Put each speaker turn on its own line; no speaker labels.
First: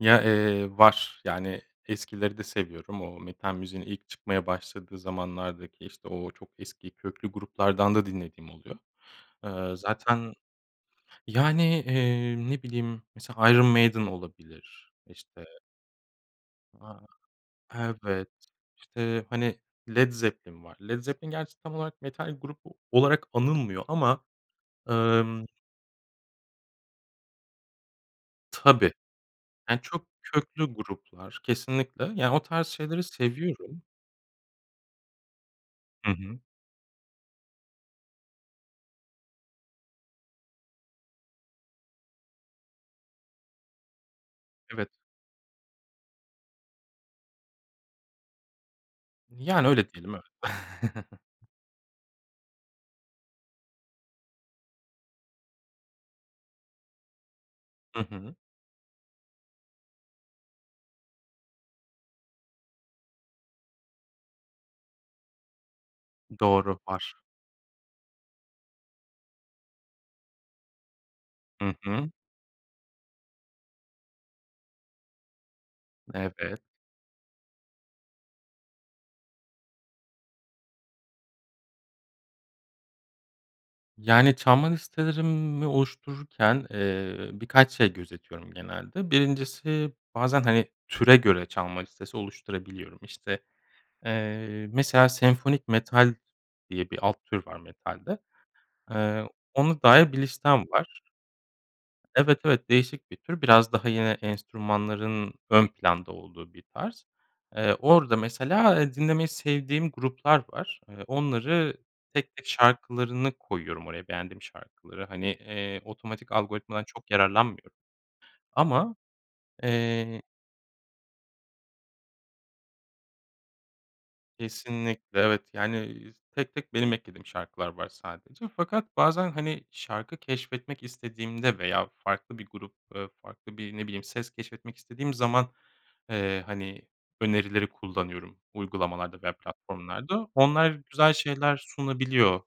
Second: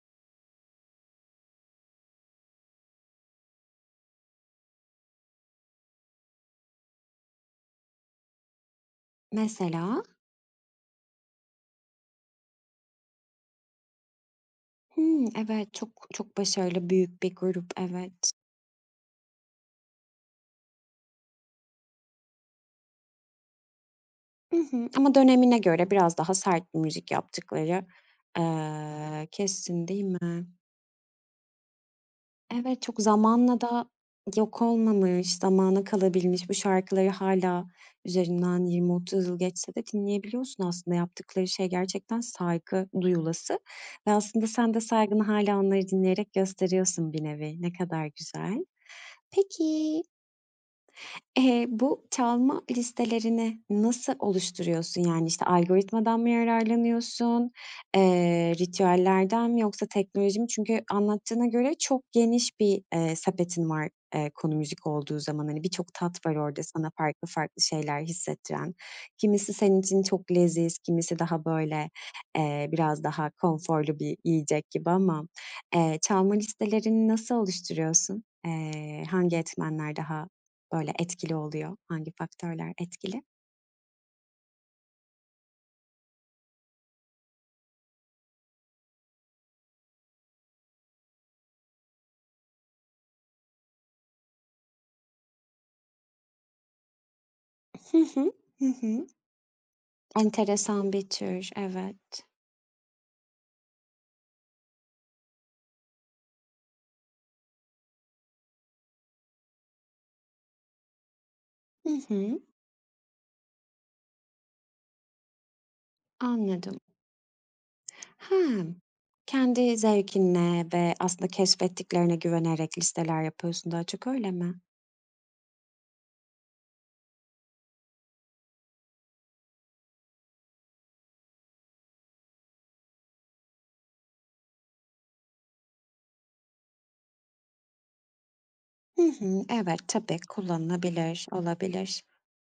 Ya, eee, var yani, eskileri de seviyorum. O metal müziğin ilk çıkmaya başladığı zamanlardaki, işte o çok eski, köklü gruplardan da dinlediğim oluyor. Eee,
Mesela?
zaten yani, iii, ne bileyim, mesela Iron Maiden olabilir.
Hımm,
İşte
evet. Çok çok başarılı,
A,
büyük bir grup,
evet.
evet.
İşte, hani, Led Zeppelin var. Led Zeppelin gerçi tam olarak metal grubu olarak anılmıyor ama,
I hı. Ama
emm
dönemine göre biraz daha sert bir müzik yaptıkları,
Tabii.
aaa,
Yani
kesin değil
çok
mi?
köklü gruplar kesinlikle. Yani, o tarz
Evet, çok
şeyleri
zamanla
seviyorum.
da yok olmamış, zamana
Hı hı.
kalabilmiş. Bu şarkıları hâlâ üzerinden 20-30 yıl geçse de dinleyebiliyorsun aslında. Yaptıkları şey gerçekten saygı duyulası ve aslında sen de
Evet.
saygını hâlâ onları dinleyerek gösteriyorsun bir nevi. Ne kadar güzel.
Yani, öyle
Peki
diyelim. Evet.
eee, bu çalma listelerini nasıl oluşturuyorsun? Yani, işte, algoritmadan mı yararlanıyorsun,
Hı hı.
eee, ritüellerden mi, yoksa teknoloji mi? Çünkü anlattığına göre çok geniş bir, eee, sepetin var, eee, konu müzik olduğu zaman. Hani, birçok tat var orada
Doğru
sana
var.
farklı farklı şeyler hissettiren. Kimisi senin için çok leziz, kimisi daha
Hı
böyle,
hı.
eee, biraz daha konforlu bir yiyecek gibi ama, eee, çalma
Evet.
listelerini nasıl oluşturuyorsun? Eee, hangi etmenler daha böyle etkili oluyor? Hangi faktörler etkili?
Yani, çalma listelerimi oluştururken, eee, birkaç şey gözetiyorum genelde: 1'incisi bazen, hani, türe göre çalma listesi oluşturabiliyorum. İşte, eee, mesela "senfonik metal" diye bir alt tür var
Hı
metalde.
hı. Hı hı.
Ona dair bir listem
Enteresan
var.
bir tür, evet.
Evet, evet, değişik bir tür. Biraz daha yine enstrümanların ön planda olduğu bir tarz. Eee, orada mesela, ha, dinlemeyi sevdiğim gruplar var. Eee, onları
Hı
tek
hı.
tek şarkılarını koyuyorum oraya, beğendiğim şarkıları. Hani, eee, otomatik
Anladım.
algoritmadan çok yararlanmıyorum
Hamm,
ama,
kendi
eee
zevkine ve aslında keşfettiklerine güvenerek listeler yapıyorsun daha çok, öyle mi?
Kesinlikle, evet. Yani, z tek tek benim eklediğim şarkılar var sadece. Fakat bazen, hani, şarkı keşfetmek istediğimde veya farklı bir grup, ııı, farklı bir, ne bileyim, ses keşfetmek istediğim zaman, eee, hani önerileri kullanıyorum,
Hı
uygulamalarda ve
hı. Evet, tabii
platformlarda. Onlar güzel
kullanılabilir,
şeyler
olabilir.
sunabiliyor.